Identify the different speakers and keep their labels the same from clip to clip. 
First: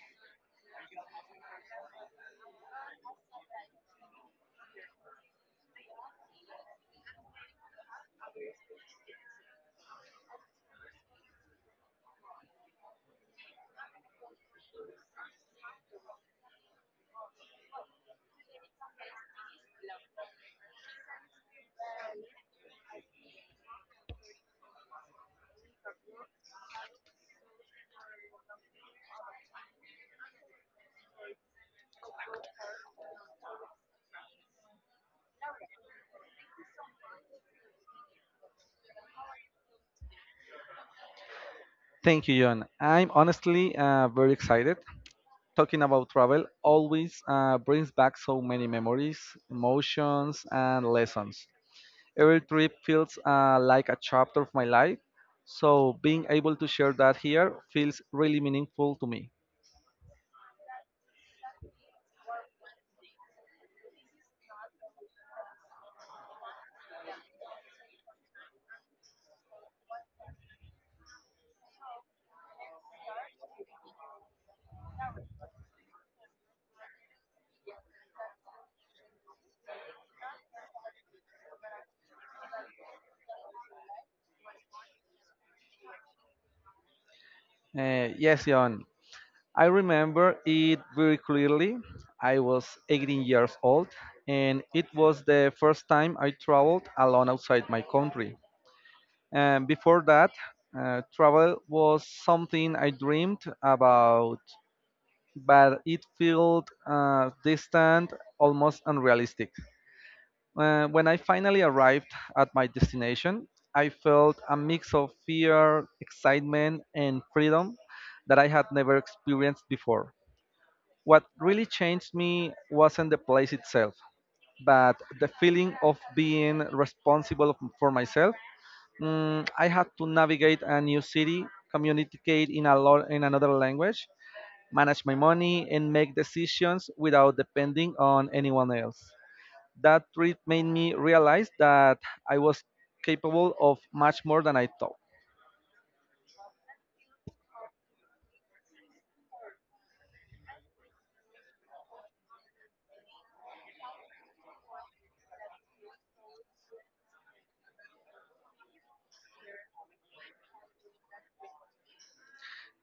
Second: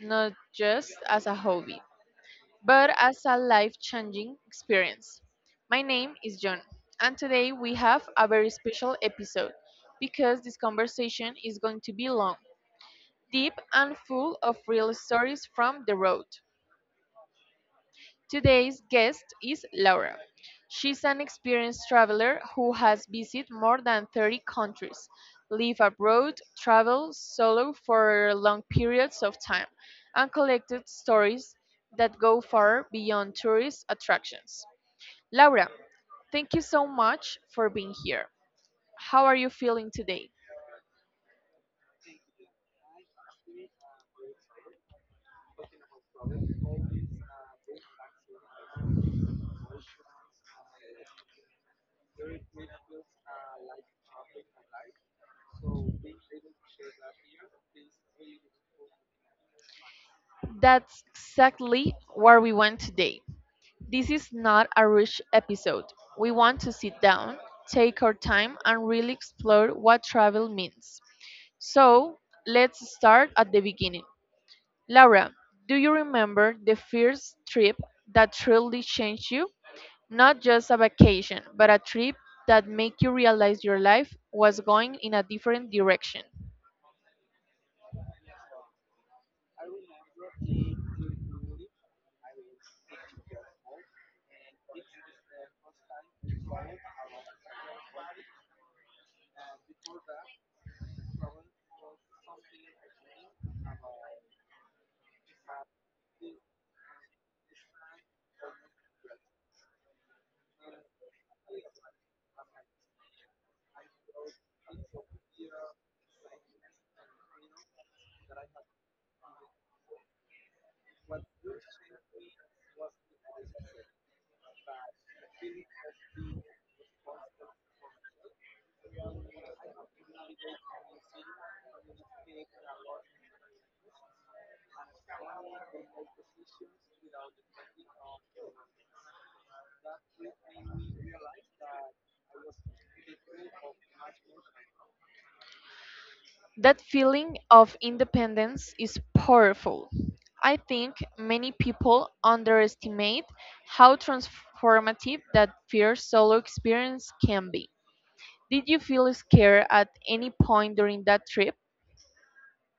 Speaker 1: not just as a hobby, but as a life changing experience. My name is John, and today we have a very special episode because this conversation is going to be long, deep, and full of real stories from the road. Today's guest is Laura. She's an experienced traveler who has visited more than 30 countries, lived abroad, traveled solo for long periods of time, and collected stories that go far beyond tourist attractions. Laura, thank you so much for being here. How are you feeling today?
Speaker 2: Thank you, John. I'm honestly very excited. Talking about travel always brings back so many memories, emotions, and lessons. Every trip feels like a chapter of my life, so being able to share that here feels really meaningful to me.
Speaker 1: That's exactly where we went today. This is not a rush episode. We want to sit down, take our time, and really explore what travel means. So, let's start at the beginning. Laura, do you remember the first trip that truly changed you? Not just a vacation, but a trip that made you realize your life was going in a different direction.
Speaker 2: Yes, John, I remember it very clearly. I was 18 years old, and it was the first time I traveled alone outside my country. And before that, travel was something I dreamed about, but it felt distant, almost unrealistic. When I finally arrived at my destination, I felt a mix of fear, excitement, and freedom that I had never experienced before. What really changed me wasn't the place itself, but the feeling of being responsible for myself. I had to navigate a new city, communicate in in another language, manage my money, and make decisions without depending on anyone else. That trip made me realize that I was capable of much more than I thought.
Speaker 1: That feeling of independence is powerful. I think many people underestimate how transformative that first solo experience can be. Did you feel scared at any point during that trip?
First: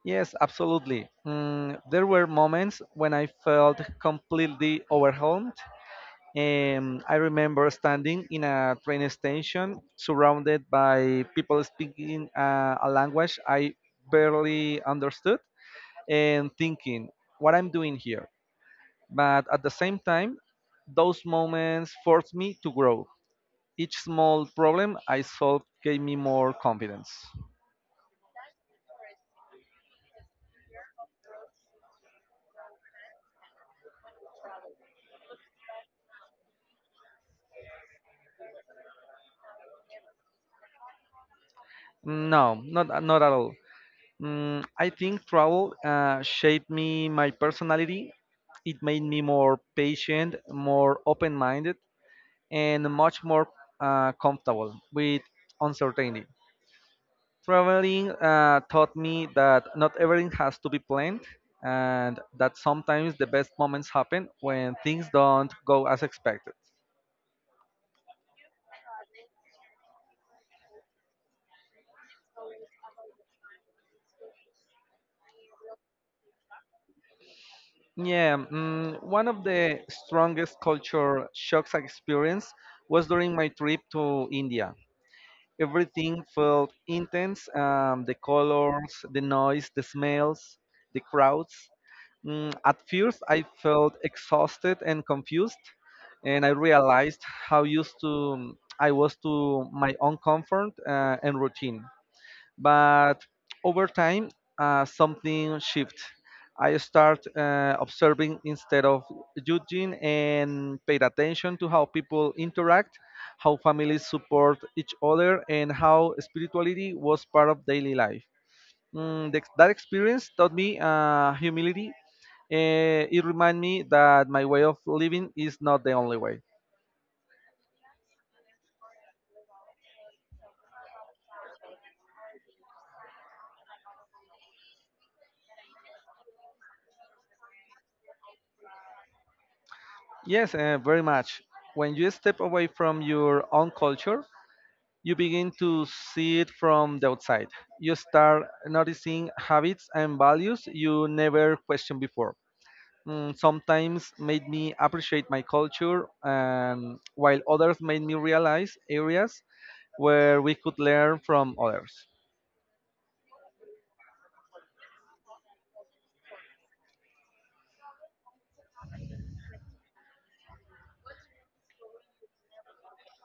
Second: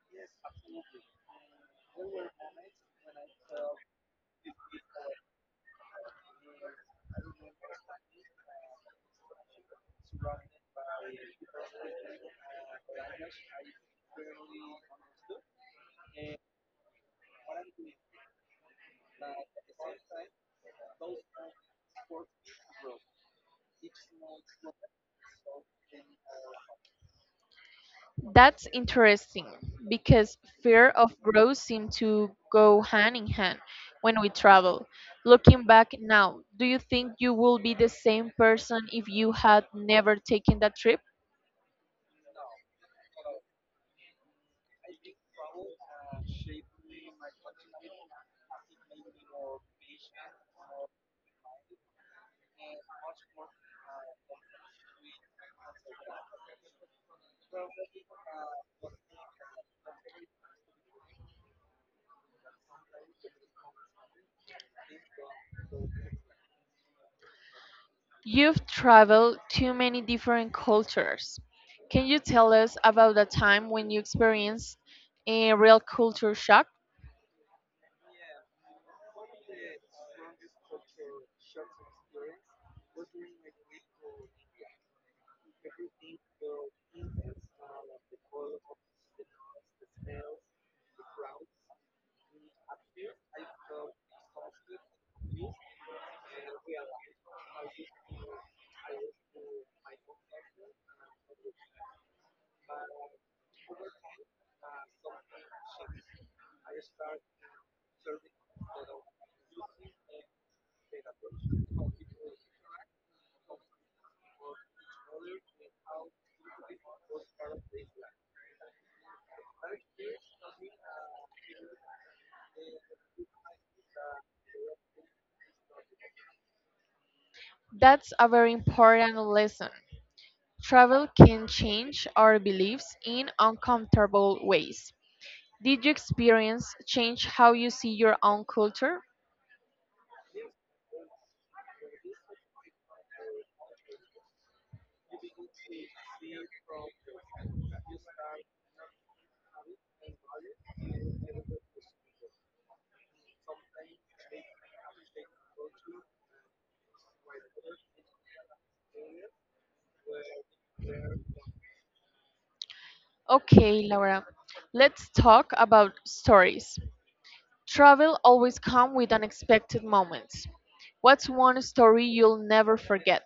Speaker 2: Yes, absolutely. There were moments when I felt completely overwhelmed. I remember standing in a train station surrounded by people speaking a language I barely understood and thinking what I'm doing here. But at the same time, those moments forced me to grow. Each small problem I solved gave me more confidence.
Speaker 1: That's interesting because fear of growth seems to go hand in hand when we travel. Looking back now, do you think you will be the same person if you had never taken that trip?
Speaker 2: No, not at all. I think travel shaped me, my personality. It made me more patient, more open minded, and much more comfortable with uncertainty. Traveling taught me that not everything has to be planned and that sometimes the best moments happen when things don't go as expected.
Speaker 1: You've traveled to many different cultures. Can you tell us about a time when you experienced a real culture shock?
Speaker 2: Yeah, one of the strongest culture shocks I experienced was during my trip to India. Everything felt intense. The colors, the noise, the smells, the crowds. At first, I felt exhausted and confused, and I realized how used to mm, I was to my own comfort and routine. But over time, something shifted. I start observing instead of judging and paid attention to how people interact, how families support each other, and how spirituality was part of daily life. That experience taught me humility. It reminded me that my way of living is not the only way.
Speaker 1: That's a very important lesson. Travel can change our beliefs in uncomfortable ways. Did you experience change how you see your own culture?
Speaker 2: Yes, very much. When you step away from your own culture, you begin to see it from the outside. You start noticing habits and values you never questioned before. Sometimes made me appreciate my culture, and while others made me realize areas where we could learn from others.
Speaker 1: Okay, Laura, let's talk about stories. Travel always comes with unexpected moments. What's one story you'll never forget?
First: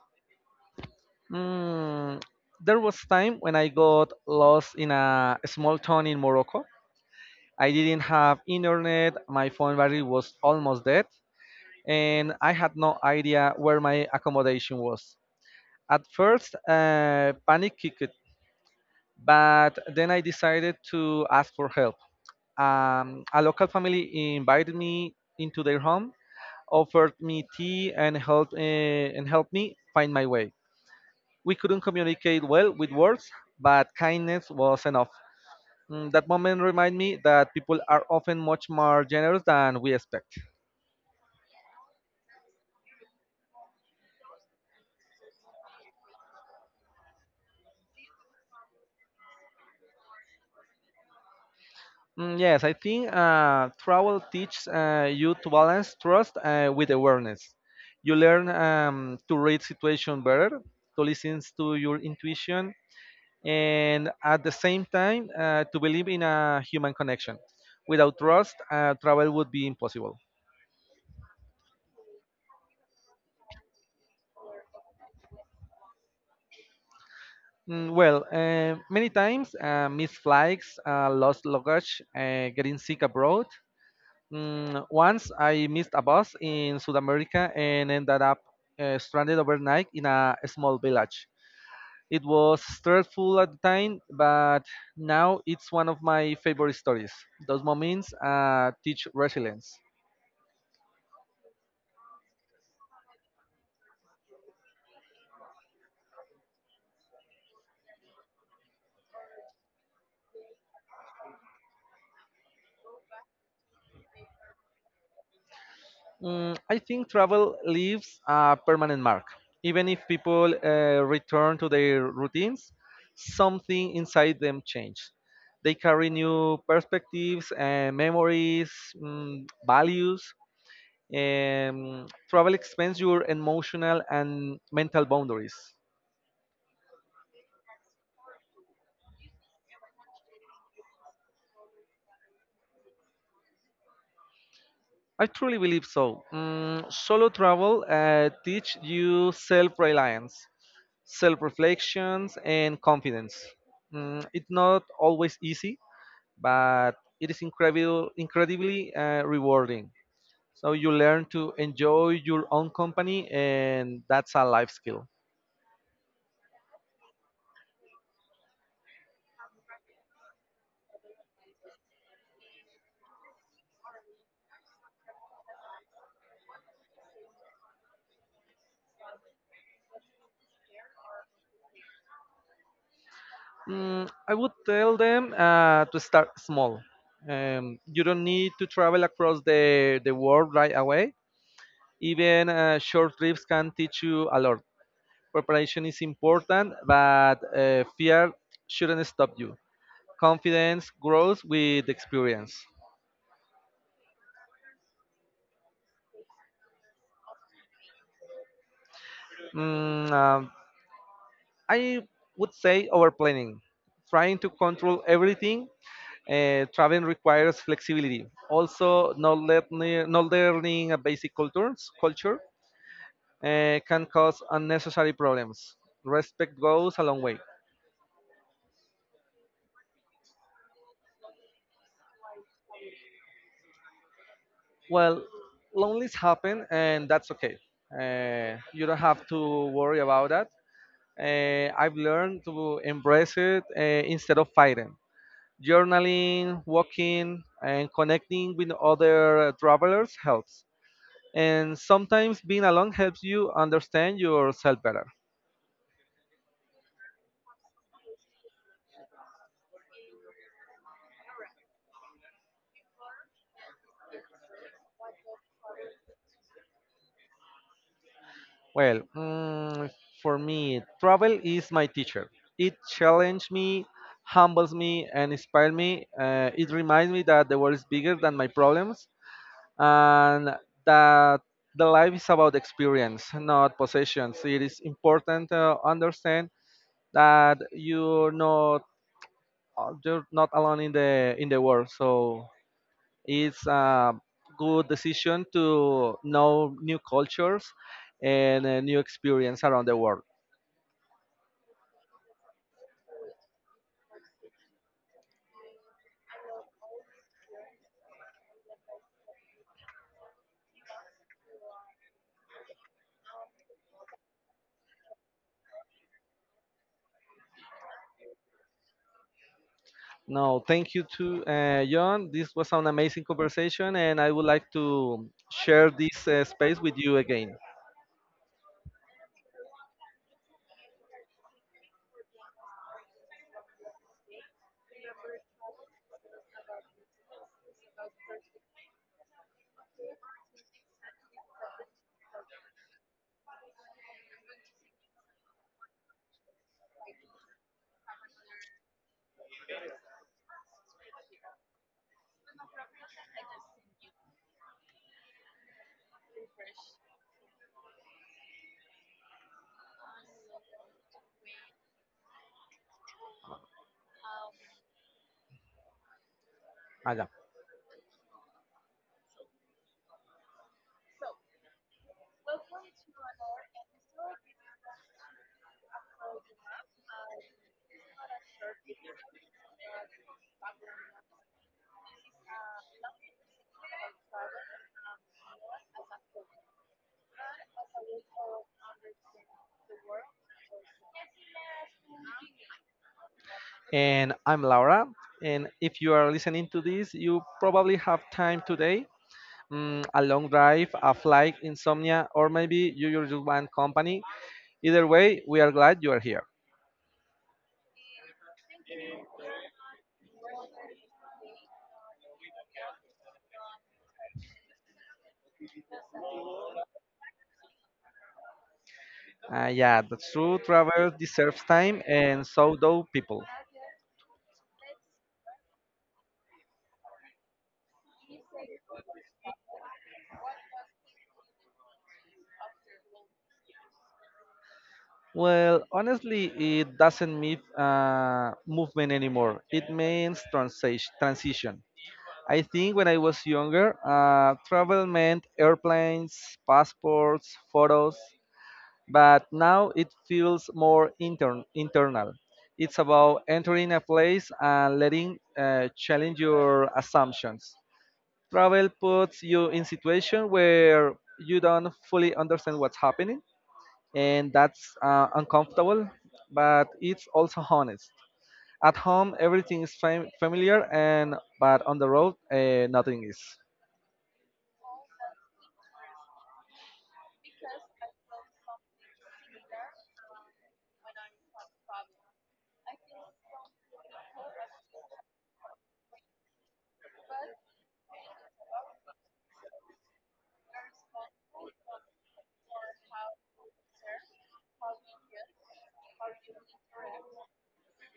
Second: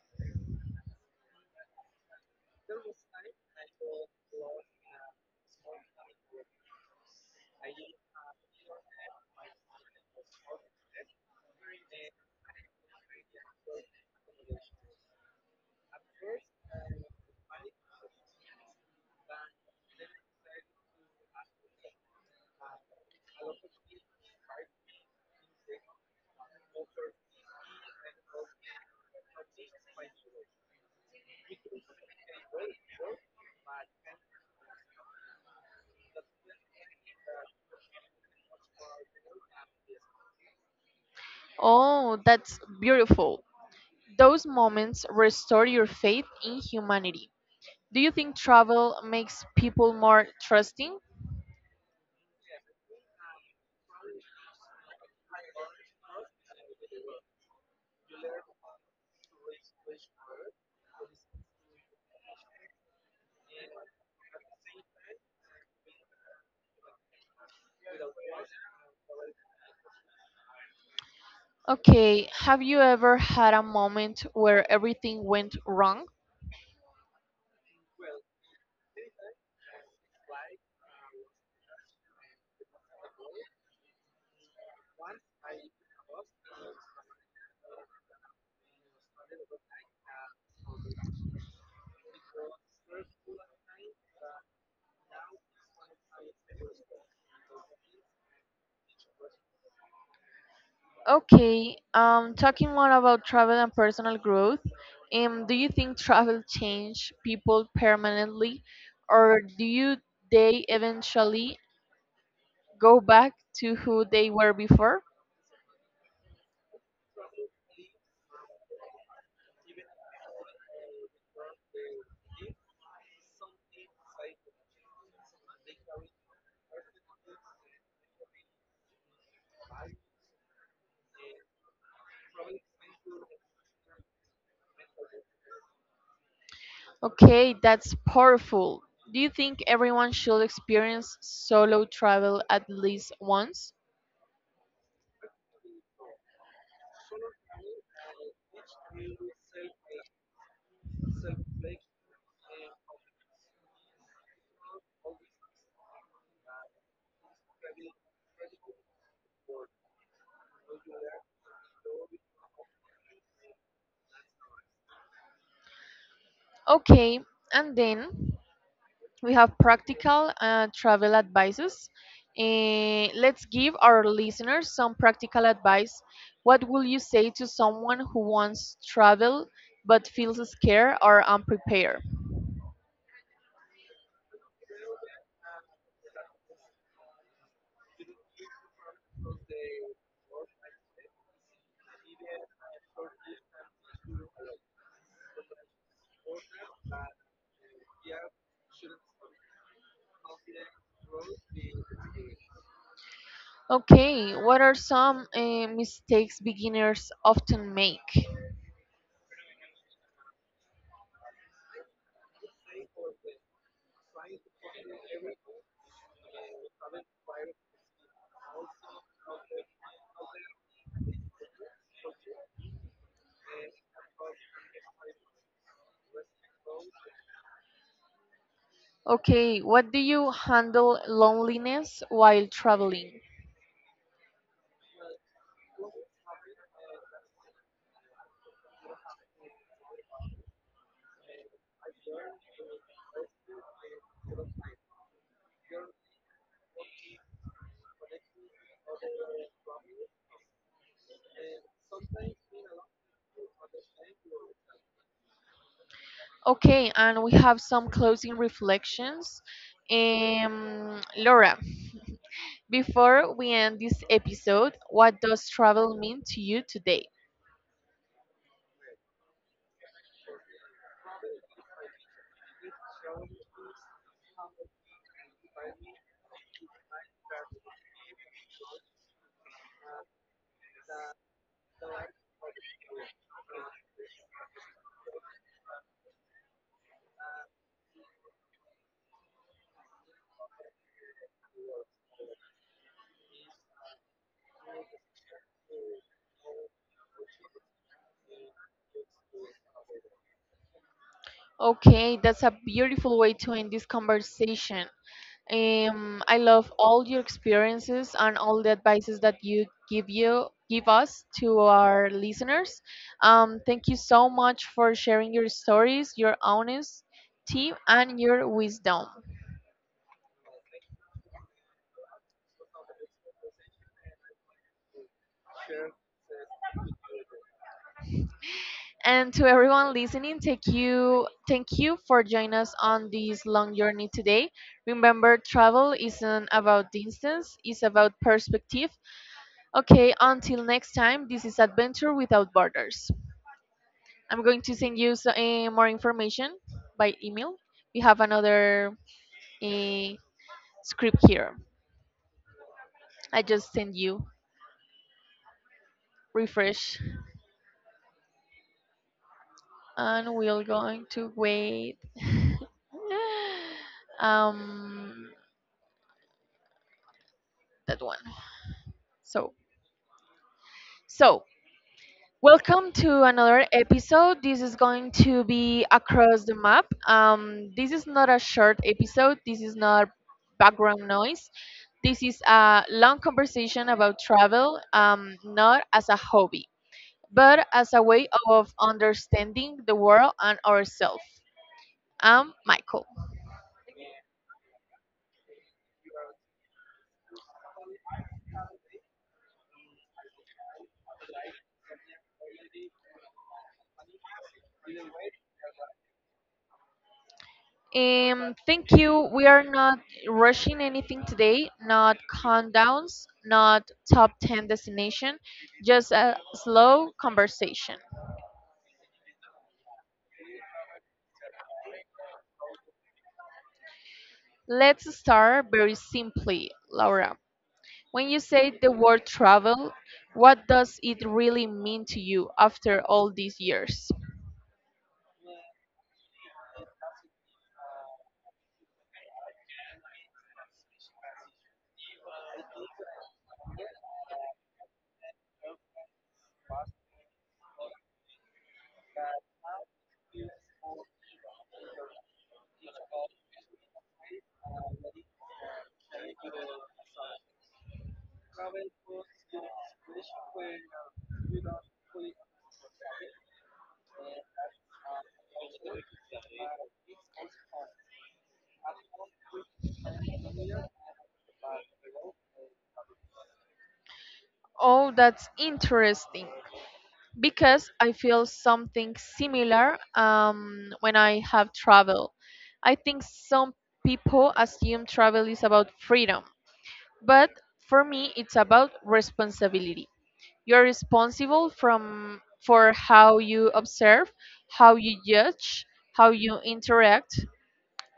Speaker 2: Mm, there was time when I got lost in a small town in Morocco. I didn't have internet, my phone battery was almost dead, and I had no idea where my accommodation was. At first, panic kicked, but then I decided to ask for help. A local family invited me into their home, offered me tea, and helped me find my way. We couldn't communicate well with words, but kindness was enough. That moment reminded me that people are often much more generous than we expect.
Speaker 1: Oh, that's beautiful. Those moments restore your faith in humanity. Do you think travel makes people more trusting?
Speaker 2: Yes, I think travel teaches you to balance trust with awareness. You learn to read situation better, to listen to your intuition, and at the same time to believe in a human connection. Without trust, travel would be impossible.
Speaker 1: Okay, have you ever had a moment where everything went wrong?
Speaker 2: Mm, well, many times. Missed flights, lost luggage, getting sick abroad. Once I missed a bus in South America and ended up stranded overnight in a small village. It was stressful at the time, but now it's one of my favorite stories. Those moments teach resilience.
Speaker 1: Okay, talking more about travel and personal growth, do you think travel change people permanently, or do you they eventually go back to who they were before?
Speaker 2: I think travel leaves a permanent mark. Even if people return to their routines, something inside them changes. They carry new perspectives and memories, values. Travel expands your emotional and mental boundaries.
Speaker 1: Okay, that's powerful. Do you think everyone should experience solo travel at least once?
Speaker 2: I truly believe so. Solo travel teach you self-reliance, self-reflections, and confidence. It's not always easy, but it is incredibly rewarding. So you learn to enjoy your own company, and that's a life skill.
Speaker 1: Okay, and then we have practical travel advices. Let's give our listeners some practical advice. What will you say to someone who wants travel but feels scared or unprepared?
Speaker 2: I would tell them to start small. You don't need to travel across the world right away. Even short trips can teach you a lot. Preparation is important, but fear shouldn't stop you. Confidence grows with experience.
Speaker 1: Okay, what are some mistakes beginners often make?
Speaker 2: Mm, uh, I would say overplanning, trying to control everything. Traveling requires flexibility. Also, not learning a culture can cause unnecessary problems. Respect goes a long way.
Speaker 1: Okay, what do you handle loneliness while traveling?
Speaker 2: Well, lonelies happen, and that's okay. You don't have to worry about that. I've learned to embrace it instead of fighting. Journaling, walking, and connecting with other travelers helps. And sometimes being alone helps you understand yourself better.
Speaker 1: Okay, and we have some closing reflections. Laura, before we end this episode, what does travel mean to you today?
Speaker 2: Well, for me, travel is my teacher. It challenged me, humbles me, and inspires me. It reminds me that the world is bigger than my problems and that the life is about experience, not possessions. It is important to understand that you're not alone in the world. So it's a good decision to know new cultures and a new experience around the world.
Speaker 1: Okay, that's a beautiful way to end this conversation. I love all your experiences and all the advices that you give us to our listeners. Thank you so much for sharing your stories, your honesty, and your wisdom.
Speaker 2: No, thank you to John. This was an amazing conversation, and I would like to share this space with you again.
Speaker 1: And to everyone listening, thank you for joining us on this long journey today. Remember, travel isn't about distance; it's about perspective. Okay, until next time, this is Adventure Without Borders. I'm going to send you more information by email. We have another eh, script here. I just send you refresh, and we're going to wait. Um,
Speaker 2: Aga.
Speaker 1: that one. So, so welcome to another episode. This is going to be across the map. This is not a short episode. This is not background noise. This is a long conversation about travel, not as a hobby, but as a way of understanding the world and ourselves. I'm Michael.
Speaker 2: And I'm Laura. And if you are listening to this, you probably have time today. A long drive, a flight, insomnia, or maybe you just want company. Either way, we are glad you are here.
Speaker 1: Thank you. We are not rushing anything today, not countdowns, not top 10 destination, just a slow conversation.
Speaker 2: Yeah, that's true. Travel deserves time, and so do people.
Speaker 1: Let's start very simply, Laura. When you say the word travel, what does it really mean to you after all these years?
Speaker 2: Well, honestly, it doesn't mean movement anymore. It means transition. Transition. I think when I was younger, travel meant airplanes, passports, photos. But now it feels more internal. It's about entering a place and letting challenge your assumptions. Travel puts you in situation where you don't fully understand what's happening, and that's uncomfortable, but it's also honest. At home, everything is familiar, and but on the road, nothing is.
Speaker 1: Oh, that's interesting because I feel something similar when I have travel. I think some people assume travel is about freedom, but for me, it's about responsibility. You're responsible from for how you observe, how you judge, how you interact,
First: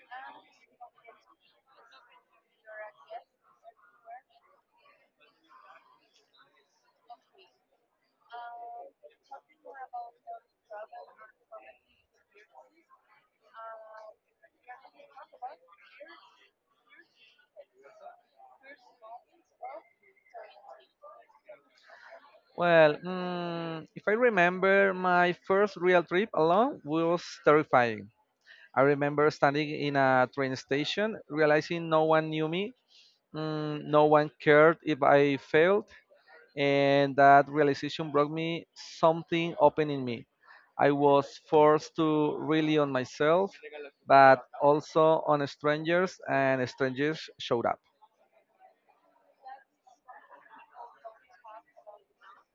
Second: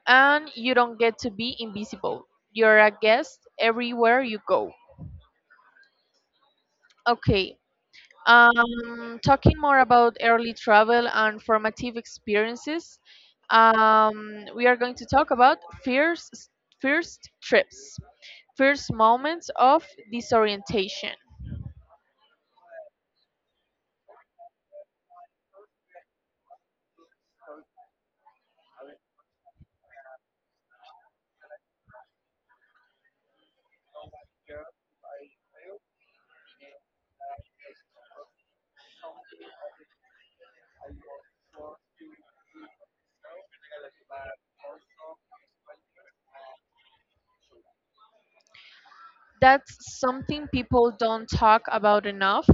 Speaker 1: and you don't get to be invisible. You're a guest everywhere you go. Okay, talking more about early travel and formative experiences, we are going to talk about first, first trips, first moments of disorientation.
Speaker 2: Well, if I remember, my first real trip alone was terrifying. I remember standing in a train station, realizing no one knew me, no one cared if I failed, and that realization brought me something open in me. I was forced to rely on myself, but also on strangers, and strangers showed up.
Speaker 1: That's something people don't talk about enough.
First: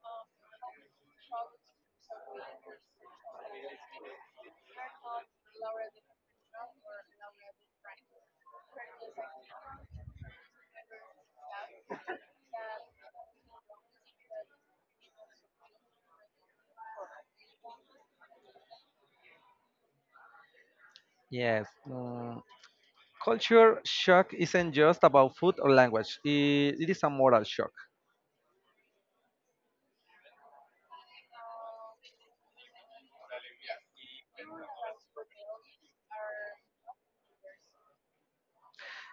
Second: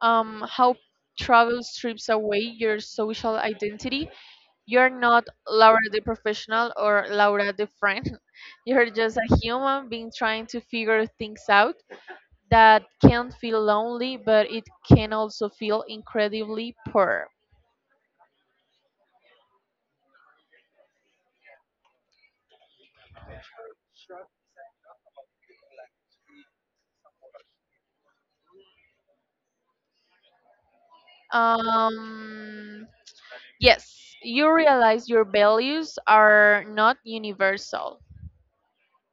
Speaker 1: How travel strips away your social identity. You're not Laura the professional or Laura the friend. You're just a human being trying to figure things out that can feel lonely, but it can also feel incredibly poor.
Speaker 2: Yes. Culture shock isn't just about food or language, it is a moral shock.
Speaker 1: Um, yes, you realize your values are not universal.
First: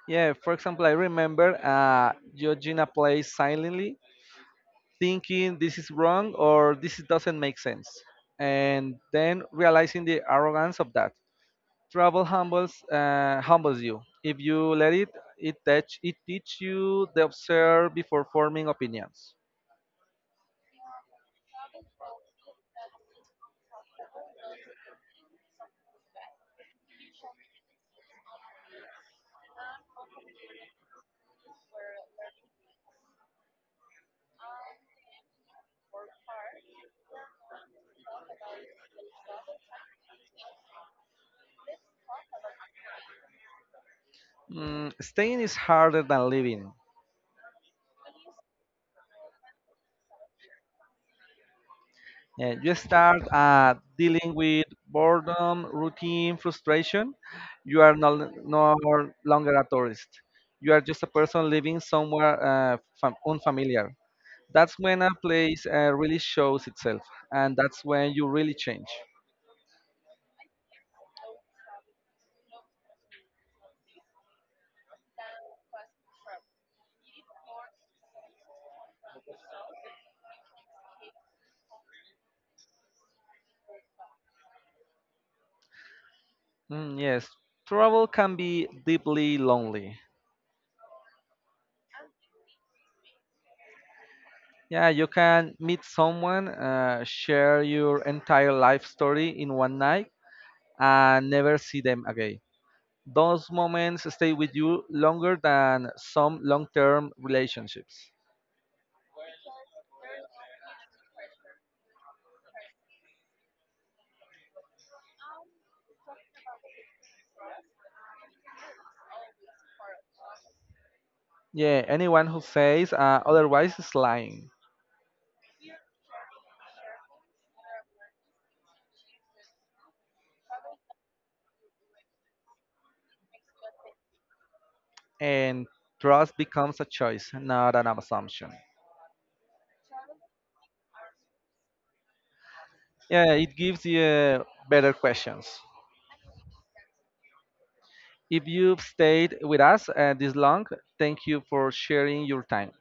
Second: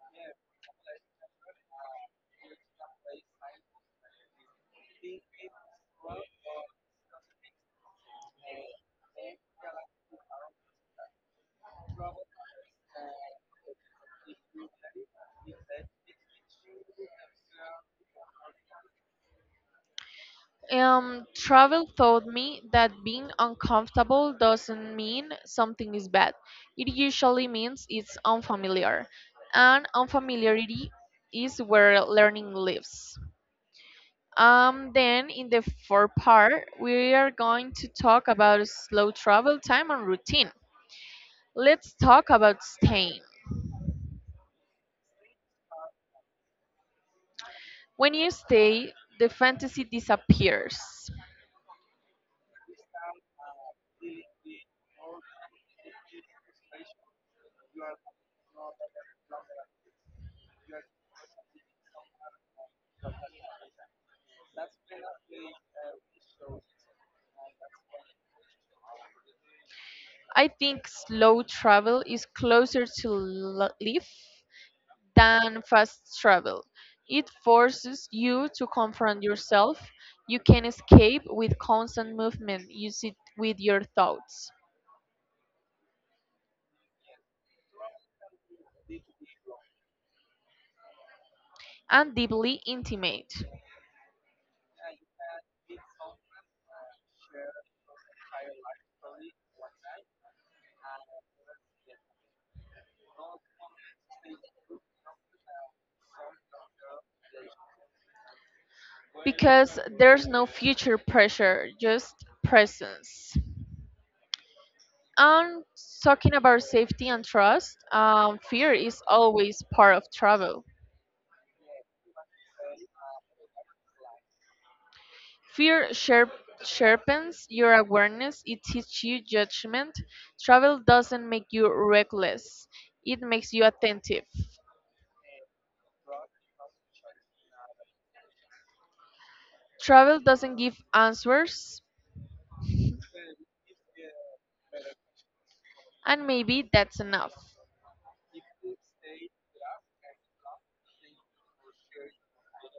Speaker 2: Yeah, for example, I remember Georgina plays silently thinking this is wrong or this doesn't make sense, and then realizing the arrogance of that. Travel humbles you. If you let it, it teach you the observe before forming opinions.
Speaker 1: Travel taught me that being uncomfortable doesn't mean something is bad. It usually means it's unfamiliar, and unfamiliarity is where learning lives. Then in the fourth part, we are going to talk about slow travel time and routine. Let's talk about staying.
Speaker 2: Staying is harder than living.
Speaker 1: When you stay, the fantasy disappears.
Speaker 2: And you start dealing with boredom, routine, frustration. You are no longer a tourist. You are just a person living somewhere unfamiliar. That's when a place really shows itself, and that's when you really change.
Speaker 1: I think slow travel is closer to life than fast travel. It forces you to confront yourself. You can escape with constant movement. You sit with your thoughts.
Speaker 2: Yes, travel can be deeply lonely.
Speaker 1: And deeply intimate.
Speaker 2: Yeah, you can meet someone, share your entire life story in one night, and never see them again. Those moments stay with you longer than some long term relationships.
Speaker 1: Because there's no future pressure, just presence. And talking about safety and trust, fear is always part of travel.
Speaker 2: Yeah, anyone who says otherwise is lying.
Speaker 1: Fear sharpens your awareness, it teaches you judgment. Travel doesn't make you reckless, it makes you attentive.
Speaker 2: And trust becomes a choice, not an assumption.
Speaker 1: Travel doesn't give answers,
Speaker 2: Yeah, it gives you better questions.
Speaker 1: and maybe that's enough.
Speaker 2: If you've stayed with us this long, thank you for sharing your time.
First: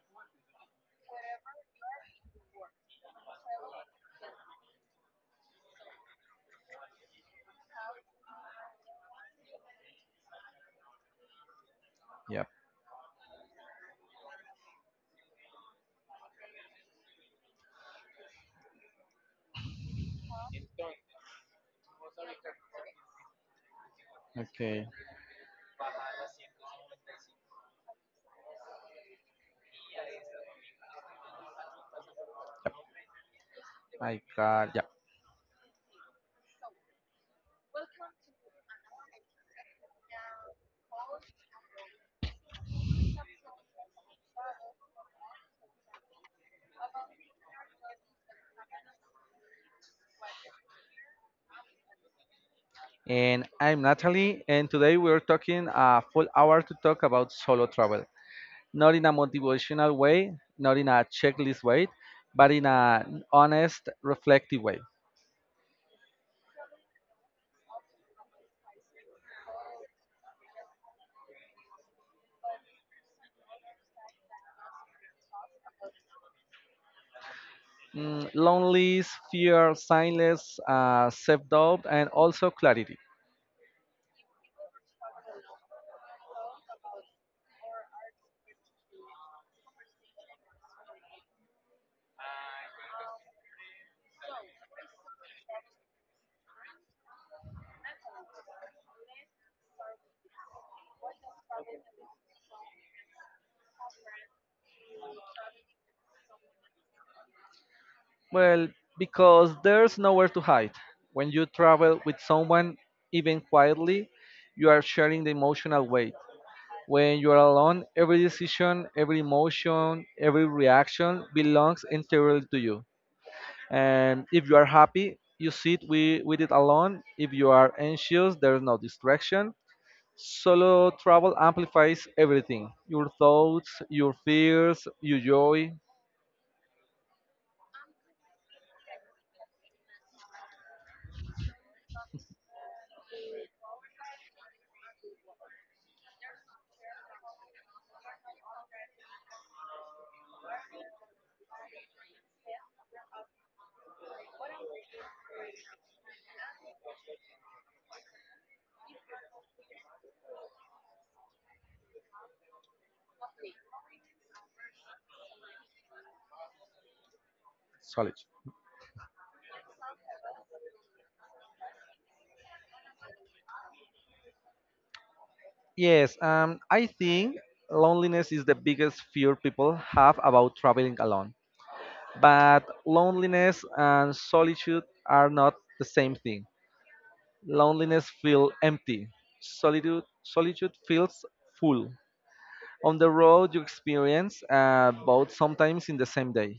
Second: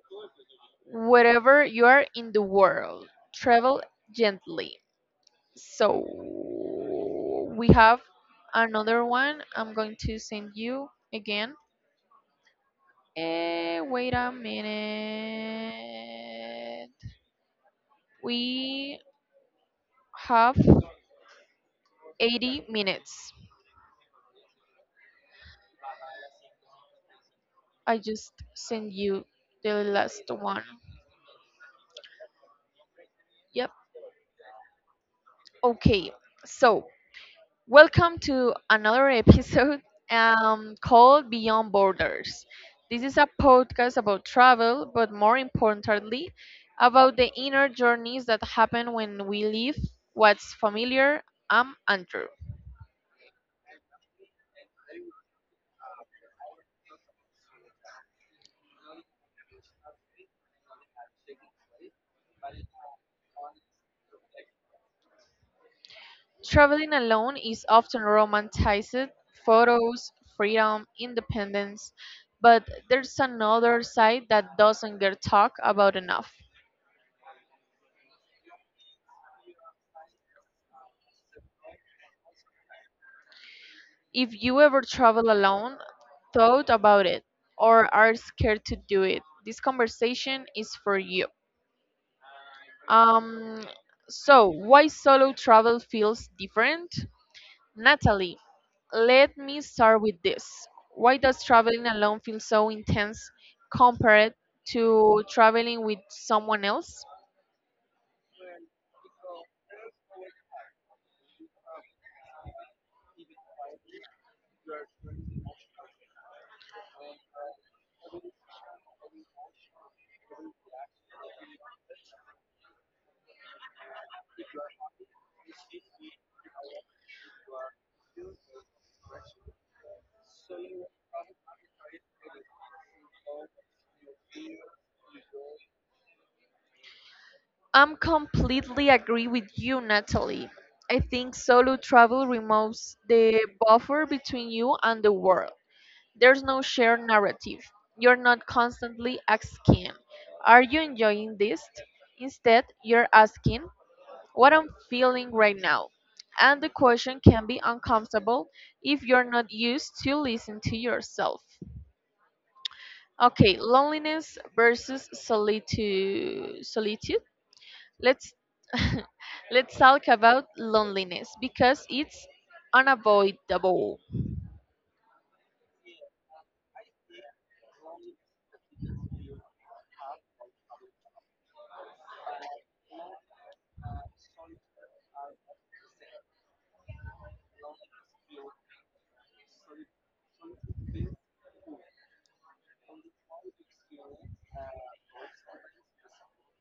Speaker 1: Wherever you are in the world, travel gently. So, we have another one. I'm going to send you again.
Speaker 2: Yep.
Speaker 1: Wait a minute. We have 80 minutes.
Speaker 2: Okay.
Speaker 1: I just sent you the last one. Yep.
Speaker 2: I got yeah.
Speaker 1: Okay. So, welcome to another episode called Beyond Borders. This is a podcast about travel, but more importantly, about the inner journeys that happen when we leave what's familiar. I'm Andrew.
Speaker 2: And I'm Natalie, and today we're talking a full hour to talk about solo travel. Not in a motivational way, not in a checklist way, but in an honest, reflective way.
Speaker 1: Traveling alone is often romanticized photos, freedom, independence, but there's another side that doesn't get talked about enough.
Speaker 2: Loneliness, fear, silence, self doubt, and also clarity.
Speaker 1: If you ever travel alone, thought about it, or are scared to do it, this conversation is for you. Um, so, why solo travel feels different? Natalie, let me start with this. Why does traveling alone feel so intense compared to traveling with someone else?
Speaker 2: Well, because there's nowhere to hide. When you travel with someone, even quietly, you are sharing the emotional weight. When you are alone, every decision, every emotion, every reaction belongs entirely to you. And if you are happy, you sit with it alone. If you are anxious, there is no distraction. Solo travel amplifies everything, your thoughts, your fears, your joy.
Speaker 1: I'm completely agree with you, Natalie. I think solo travel removes the buffer between you and the world. There's no shared narrative. You're not constantly asking, are you enjoying this? Instead, you're asking, what I'm feeling right now. And the question can be uncomfortable if you're not used to listen to yourself. Okay, loneliness versus solitude. Solitude.
Speaker 2: Solid.
Speaker 1: Let's let's talk about loneliness because it's unavoidable.
Speaker 2: Yes, I think loneliness is the biggest fear people have about traveling alone, but loneliness and solitude are not the same thing. Loneliness feels empty. Solitude feels full. On the road, you experience both, sometimes in the same day.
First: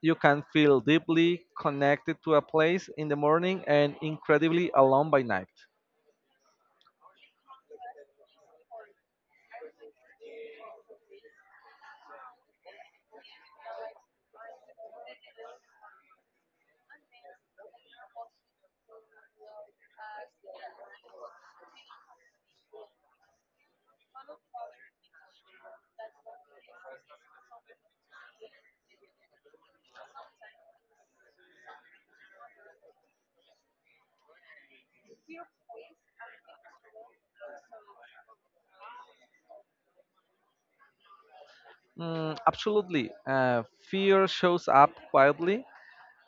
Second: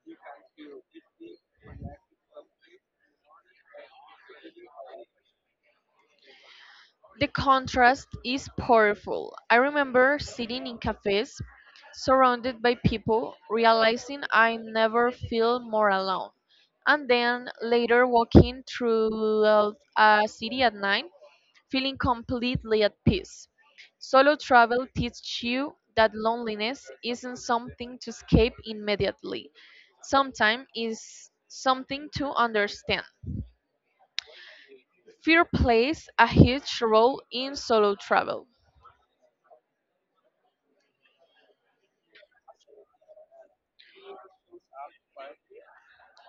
Speaker 2: You can feel deeply connected to a place in the morning and incredibly alone by night.
Speaker 1: The contrast is powerful. I remember sitting in cafes surrounded by people, realizing I never feel more alone. And then later walking through a city at night, feeling completely at peace. Solo travel teaches you that loneliness isn't something to escape immediately. Sometimes it's something to understand. Fear plays a huge role in solo travel.
Speaker 2: Absolutely. Fear shows up quietly.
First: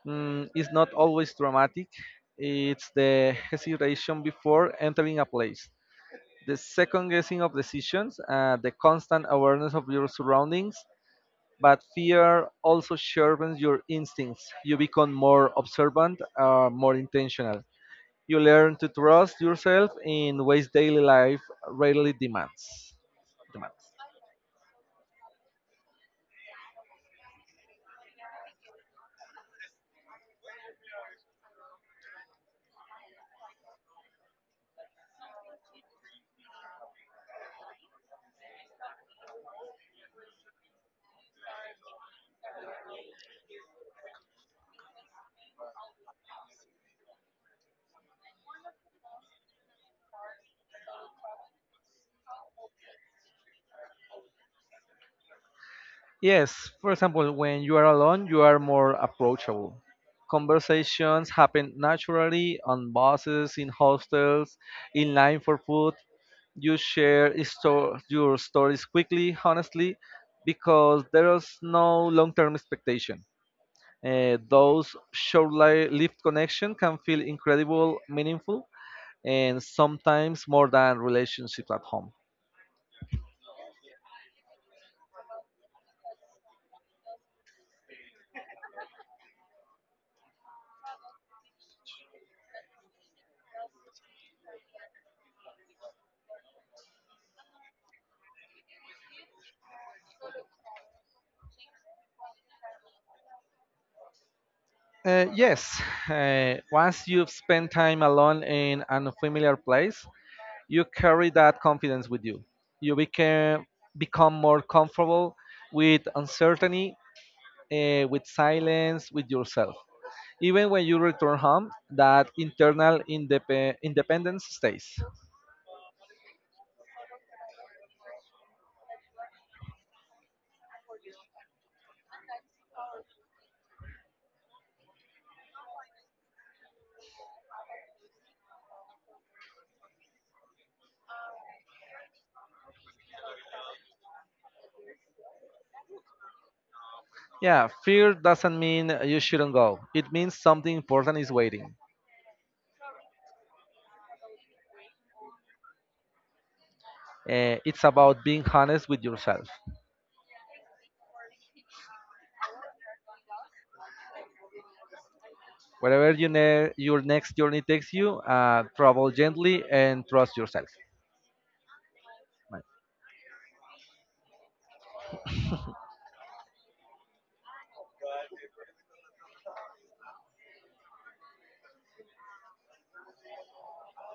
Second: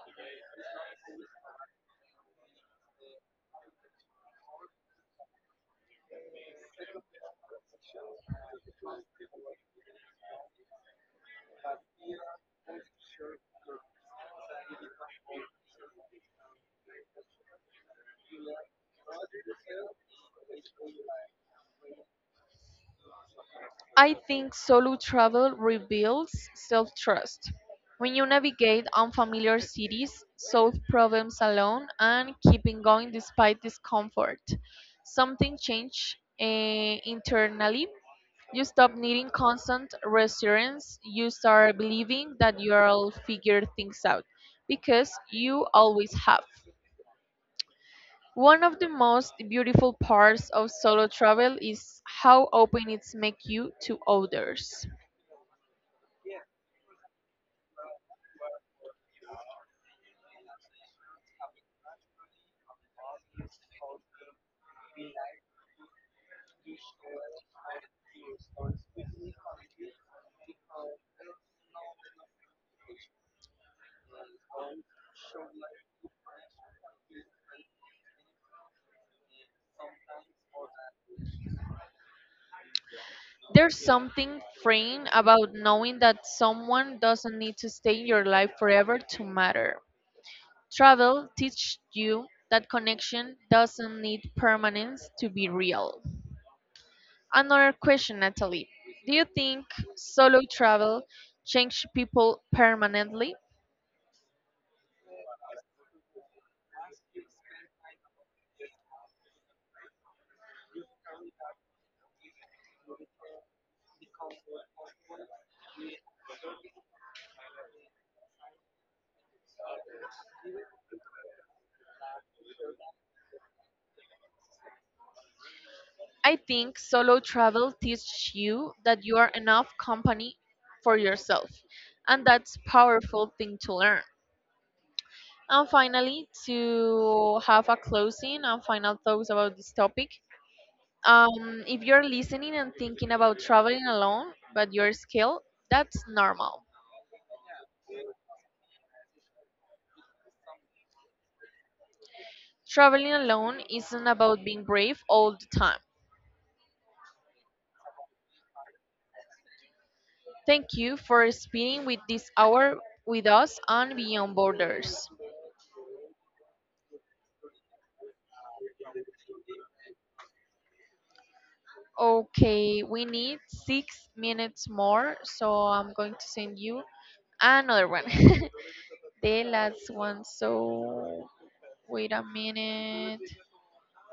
Speaker 2: It's not always dramatic, it's the hesitation before entering a place. The second guessing of decisions, the constant awareness of your surroundings. But fear also sharpens your instincts. You become more observant, more intentional. You learn to trust yourself in ways daily life rarely demands.
Speaker 1: I think solo travel rebuilds self trust. When you navigate unfamiliar cities, solve problems alone, and keeping going despite discomfort, something changes internally. You stop needing constant reassurance. You start believing that you'll figure things out because you always have. One of the most beautiful parts of solo travel is how open it's make you to others.
Speaker 2: Yes, for example, when you are alone, you are more approachable. Conversations happen naturally on buses, in hostels, in line for food. You share your stories quickly, honestly, because there is no long term expectation. Those short-lived connection can feel incredible, meaningful, and sometimes more than relationship at home.
Speaker 1: There's something freeing about knowing that someone doesn't need to stay in your life forever to matter. Travel teaches you that connection doesn't need permanence to be real. Another question, Natalie. Do you think solo travel changes people permanently?
Speaker 2: Yes, once you've spent time alone in an unfamiliar place, you carry that confidence with you. You become more comfortable with uncertainty, with silence, with yourself. Even when you return home, that internal independence stays.
Speaker 1: I think solo travel teaches you that you are enough company for yourself, and that's powerful thing to learn. And finally, to have a closing and final thoughts about this topic, if you're listening and thinking about traveling alone, but you're scared, that's normal.
Speaker 2: Yeah, fear doesn't mean you shouldn't go. It means something important is waiting.
Speaker 1: Traveling alone isn't about being brave all the time.
Speaker 2: It's about being honest with yourself.
Speaker 1: Thank you for spending with this hour with us on Beyond Borders.
Speaker 2: Wherever your next journey takes you, travel gently and trust yourself.
Speaker 1: Okay, we need 6 minutes more, so I'm going to send you another one. The last one, so wait a minute.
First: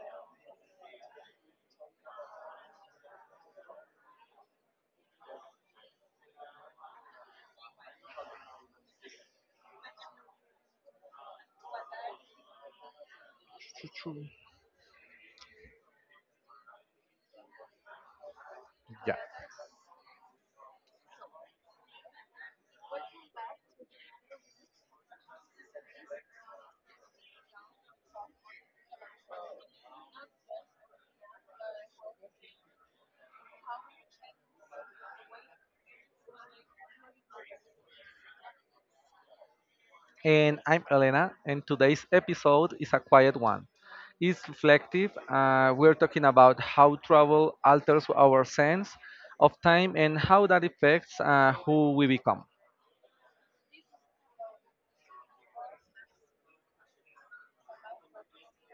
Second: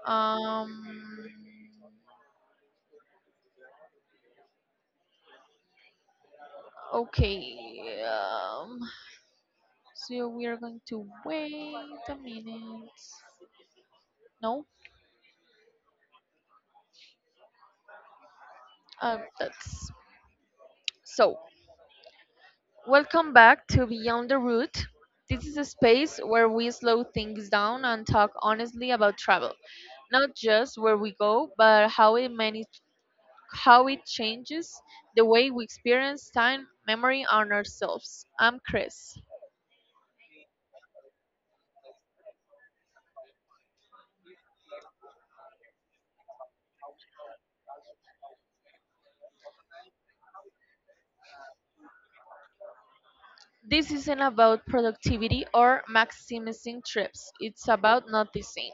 Speaker 1: Um, okay. So we are going to wait a minute. No,
Speaker 2: Yeah.
Speaker 1: that's so. Welcome back to Beyond the Route. This is a space where we slow things down and talk honestly about travel, not just where we go, but how it manage, how it changes the way we experience time, memory, and ourselves. I'm Chris.
Speaker 2: And I'm Elena, and today's episode is a quiet one. It's reflective. We're talking about how travel alters our sense of time and how that affects who we become.
Speaker 1: This isn't about productivity or maximizing trips, it's about noticing.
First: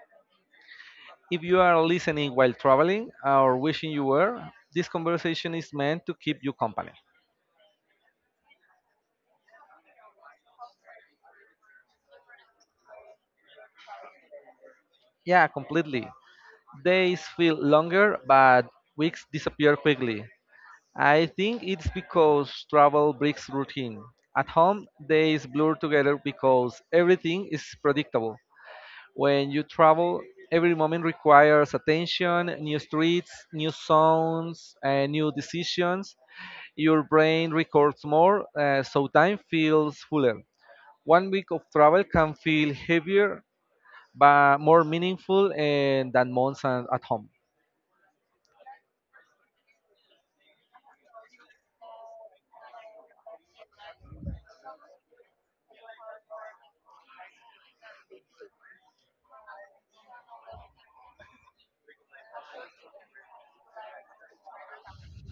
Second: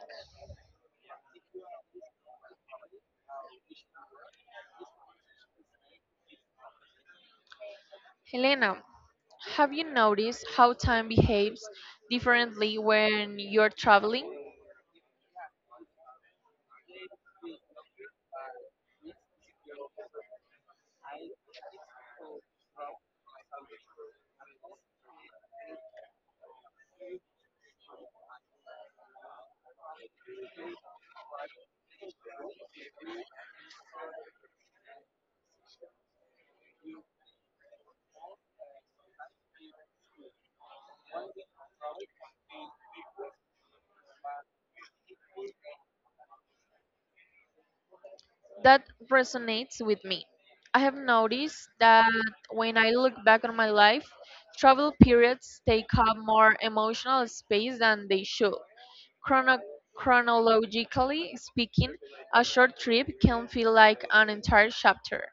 Speaker 2: If you are listening while traveling or wishing you were, this conversation is meant to keep you company.
Speaker 1: Helena, have you noticed how time behaves differently when you're traveling?
Speaker 2: Yeah, completely. Days feel longer, but weeks disappear quickly. I think it's because travel breaks routine. At home, days blur together because everything is predictable. When you travel, every moment requires attention, new streets, new sounds, and new decisions. Your brain records more, so time feels fuller. One week of travel can feel heavier, but more meaningful and than months and at home.
Speaker 1: That resonates with me. I have noticed that when I look back on my life, travel periods take up more emotional space than they should. Chrono- chronologically speaking, a short trip can feel like an entire chapter.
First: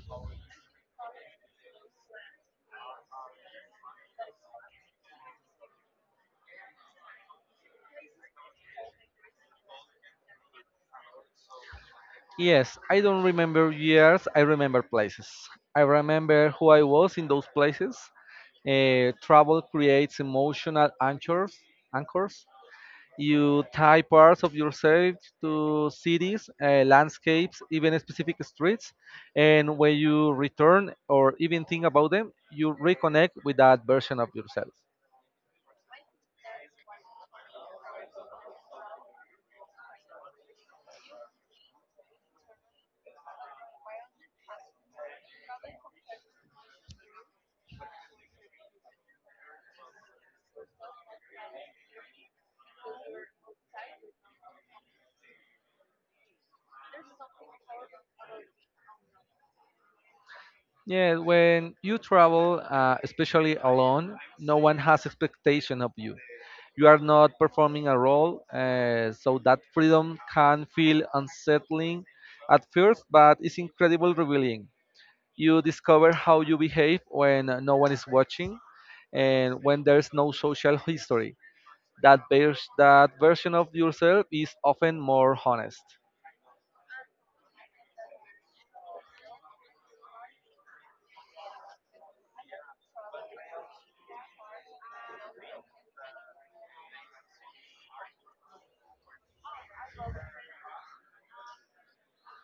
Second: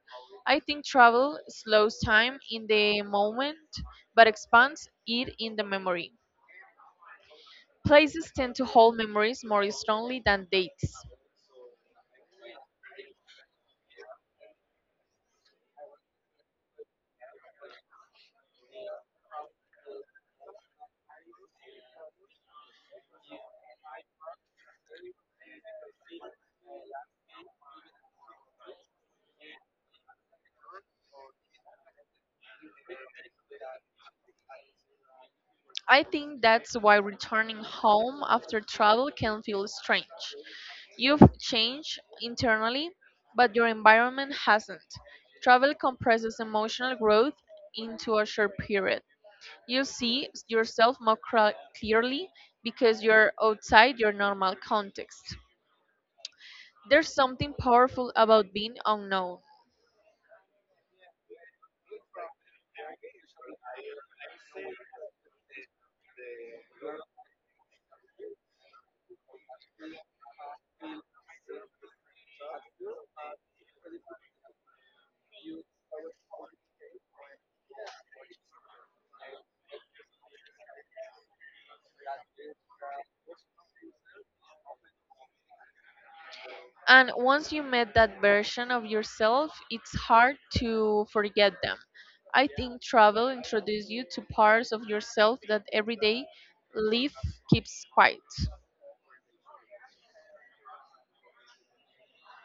Speaker 1: I think travel slows time in the moment but expands it in the memory. Places tend to hold memories more strongly than dates.
Speaker 2: Yes, I don't remember years, I remember places. I remember who I was in those places. Travel creates emotional anchors. You tie parts of yourself to cities, landscapes, even specific streets. And when you return or even think about them, you reconnect with that version of yourself.
Speaker 1: I think that's why returning home after travel can feel strange. You've changed internally, but your environment hasn't. Travel compresses emotional growth into a short period. You see yourself more clearly because you're outside your normal context. There's something powerful about being unknown.
Speaker 2: Yeah, when you travel, especially alone, no one has expectation of you. You are not performing a role, so that freedom can feel unsettling at first, but it's incredibly revealing. You discover how you behave when no one is watching and when there's no social history. That version of yourself is often more honest.
Speaker 1: And once you met that version of yourself, it's hard to forget them. I think travel introduces you to parts of yourself that everyday life keeps quiet.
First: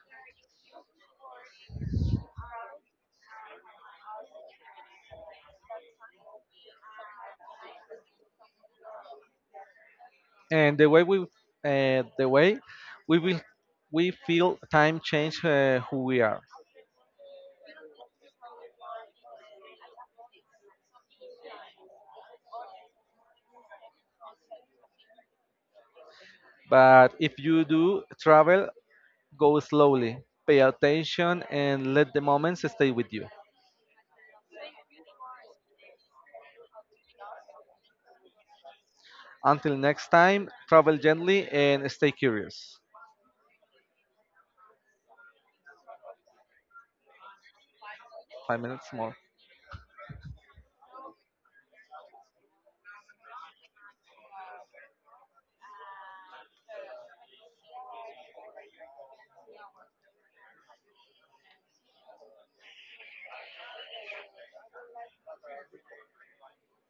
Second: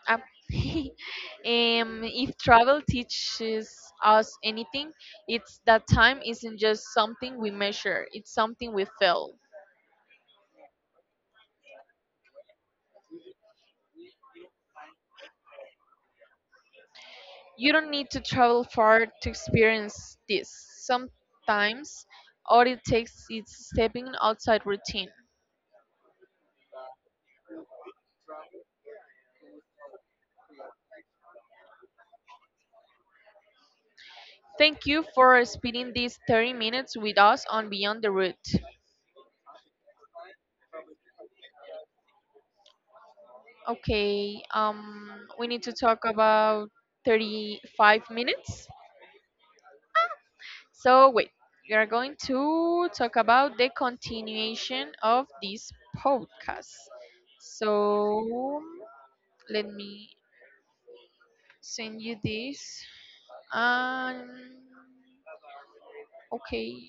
Speaker 1: um, if travel teaches us anything, it's that time isn't just something we measure, it's something we feel.
Speaker 2: And the way we will we feel time change who we are.
Speaker 1: You don't need to travel far to experience this. Sometimes all it takes is stepping outside routine.
Speaker 2: But if you do travel, go slowly, pay attention, and let the moments stay with you.
Speaker 1: Thank you for spending these 30 minutes with us on Beyond the Route.
Speaker 2: Until next time, travel gently and stay curious.
Speaker 1: Okay, we need to talk about 35
Speaker 2: Five
Speaker 1: minutes.
Speaker 2: minutes more,
Speaker 1: So wait, we are going to talk about the continuation of this podcast. So let me send you this. Um, okay.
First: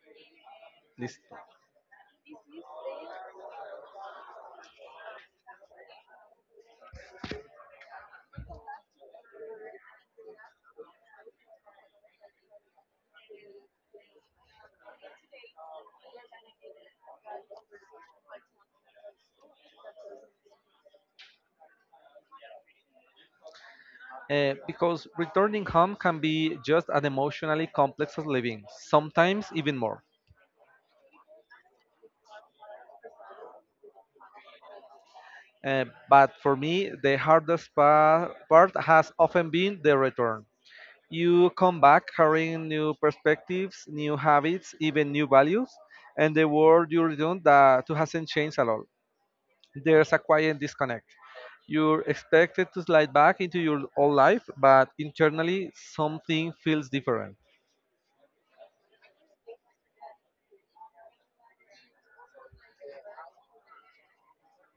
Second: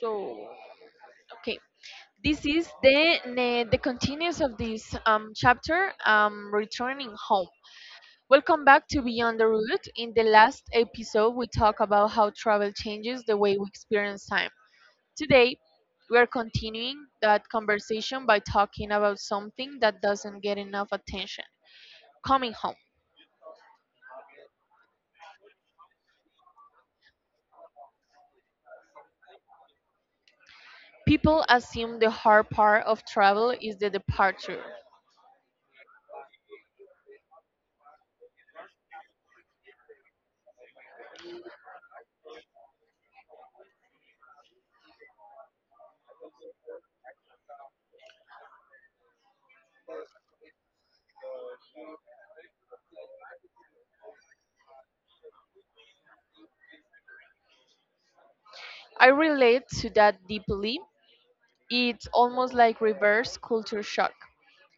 Speaker 1: So
Speaker 2: please.
Speaker 1: okay, this is the the continuous of this chapter. Returning home. Welcome back to Beyond the Route. In the last episode, we talked about how travel changes the way we experience time. Today, we are continuing that conversation by talking about something that doesn't get enough attention coming home.
Speaker 2: Because returning home can be just as emotionally complex as living, sometimes even more.
Speaker 1: People assume the hard part of travel is the departure.
Speaker 2: But for me, the hardest part has often been the return. You come back carrying new perspectives, new habits, even new values, and the world you return that to hasn't changed at all. There's a quiet disconnect. You're expected to slide back into your old life, but internally something feels different.
Speaker 1: I relate to that deeply. It's almost like reverse culture shock.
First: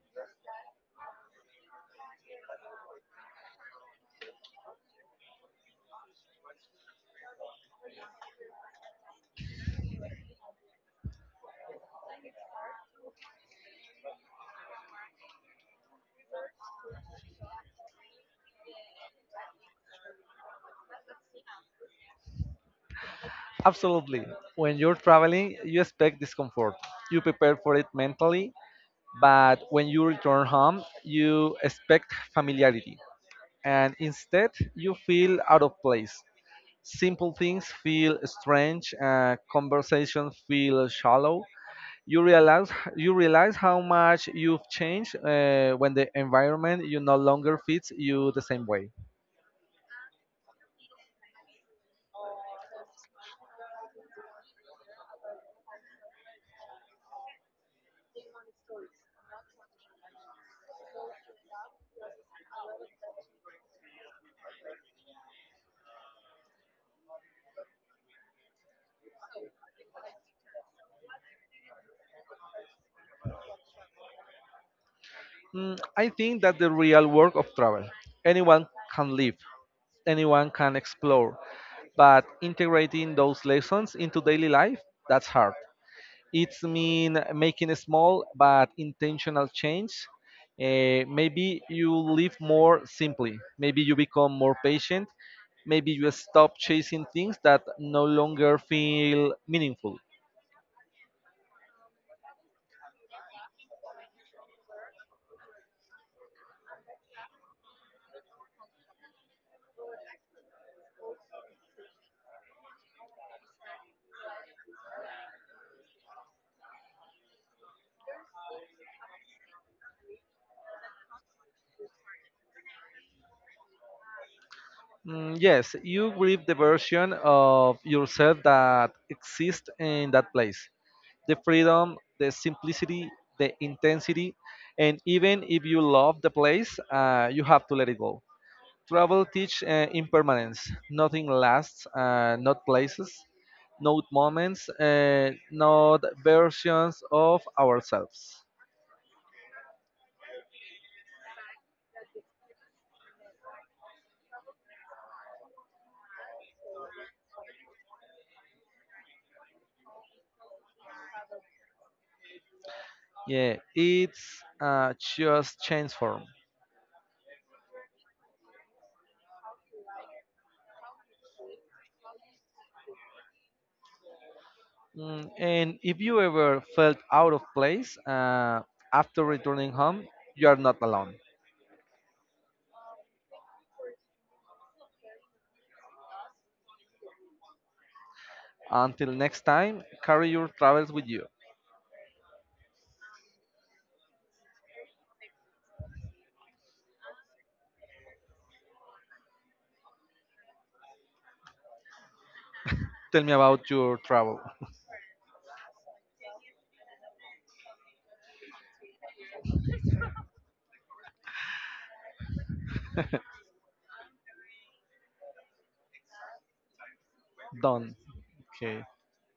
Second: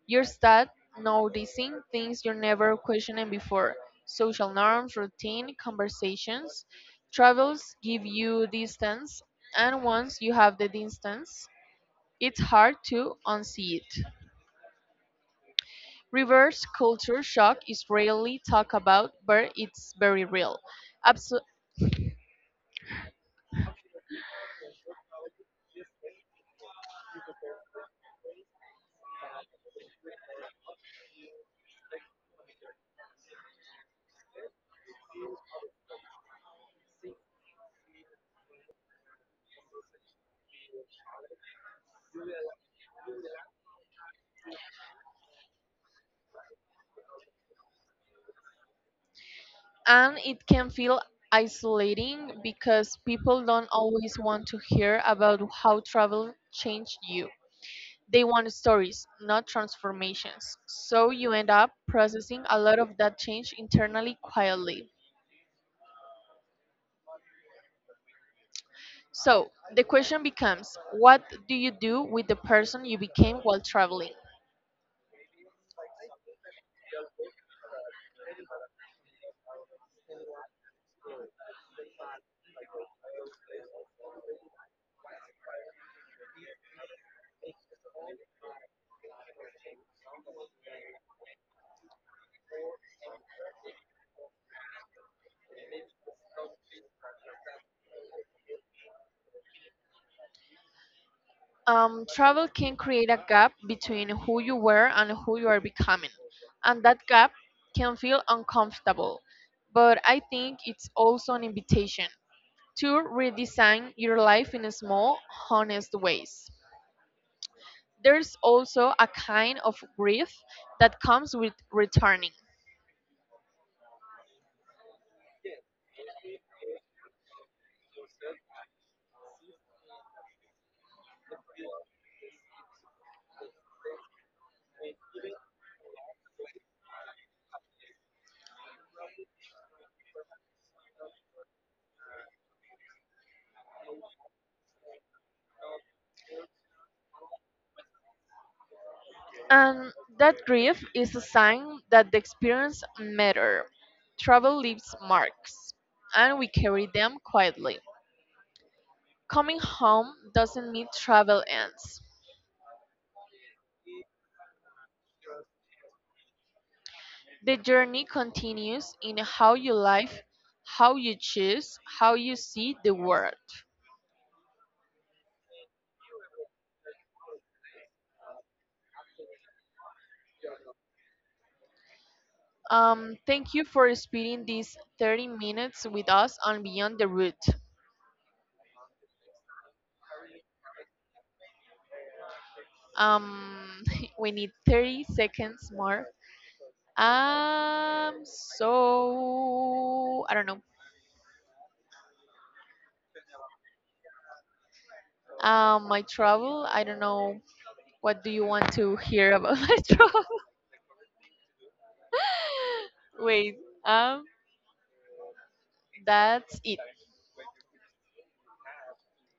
Speaker 1: You start noticing things you never questioned before social norms, routine, conversations. Travels give you distance, and once you have the distance, it's hard to unsee it. Reverse culture shock is rarely talked about, but it's very real. Abso-
Speaker 2: Absolutely. When you're traveling, you expect discomfort. You prepare for it mentally, but when you return home, you expect familiarity. And instead, you feel out of place. Simple things feel strange, conversations feel shallow. You realize you realize how much you've changed when the environment you no longer fits you the same way.
Speaker 1: and it can feel isolating because people don't always want to hear about how travel changed you. They want stories, not transformations. So you end up processing a lot of that change internally quietly. So the question becomes what do you do with the person you became while traveling?
Speaker 2: Mm, I think that the real work of travel. Anyone can live, anyone can explore, but integrating those lessons into daily life, that's hard. It's mean making a small but intentional change. Maybe you live more simply. Maybe you become more patient. Maybe you stop chasing things that no longer feel meaningful.
Speaker 1: Travel can create a gap between who you were and who you are becoming, and that gap can feel uncomfortable. But I think it's also an invitation to redesign your life in small, honest ways. There's also a kind of grief that comes with returning,
Speaker 2: Mm, yes, you grieve the version of yourself that exists in that place. The freedom, the simplicity, the intensity, and even if you love the place, you have to let it go. Travel teach impermanence. Nothing lasts, not places, not moments, not versions of ourselves.
Speaker 1: and that grief is a sign that the experience mattered. Travel leaves marks, and we carry them quietly. Coming home doesn't mean travel ends.
Speaker 2: Yeah, it's just change form.
Speaker 1: The journey continues in how you live, how you choose, how you see the world.
Speaker 2: Mm, and if you ever felt out of place after returning home, you are not alone.
Speaker 1: Thank you for spending these 30 minutes with us on Beyond the Route.
Speaker 2: Until next time, carry your travels with you.
Speaker 1: Um, we need 30 seconds more. Um, so I don't know.
Speaker 2: Tell me about your travel.
Speaker 1: My travel. I don't know. What do you want to hear about my travel? Wait. Um. That's it.
Speaker 2: Done. Okay.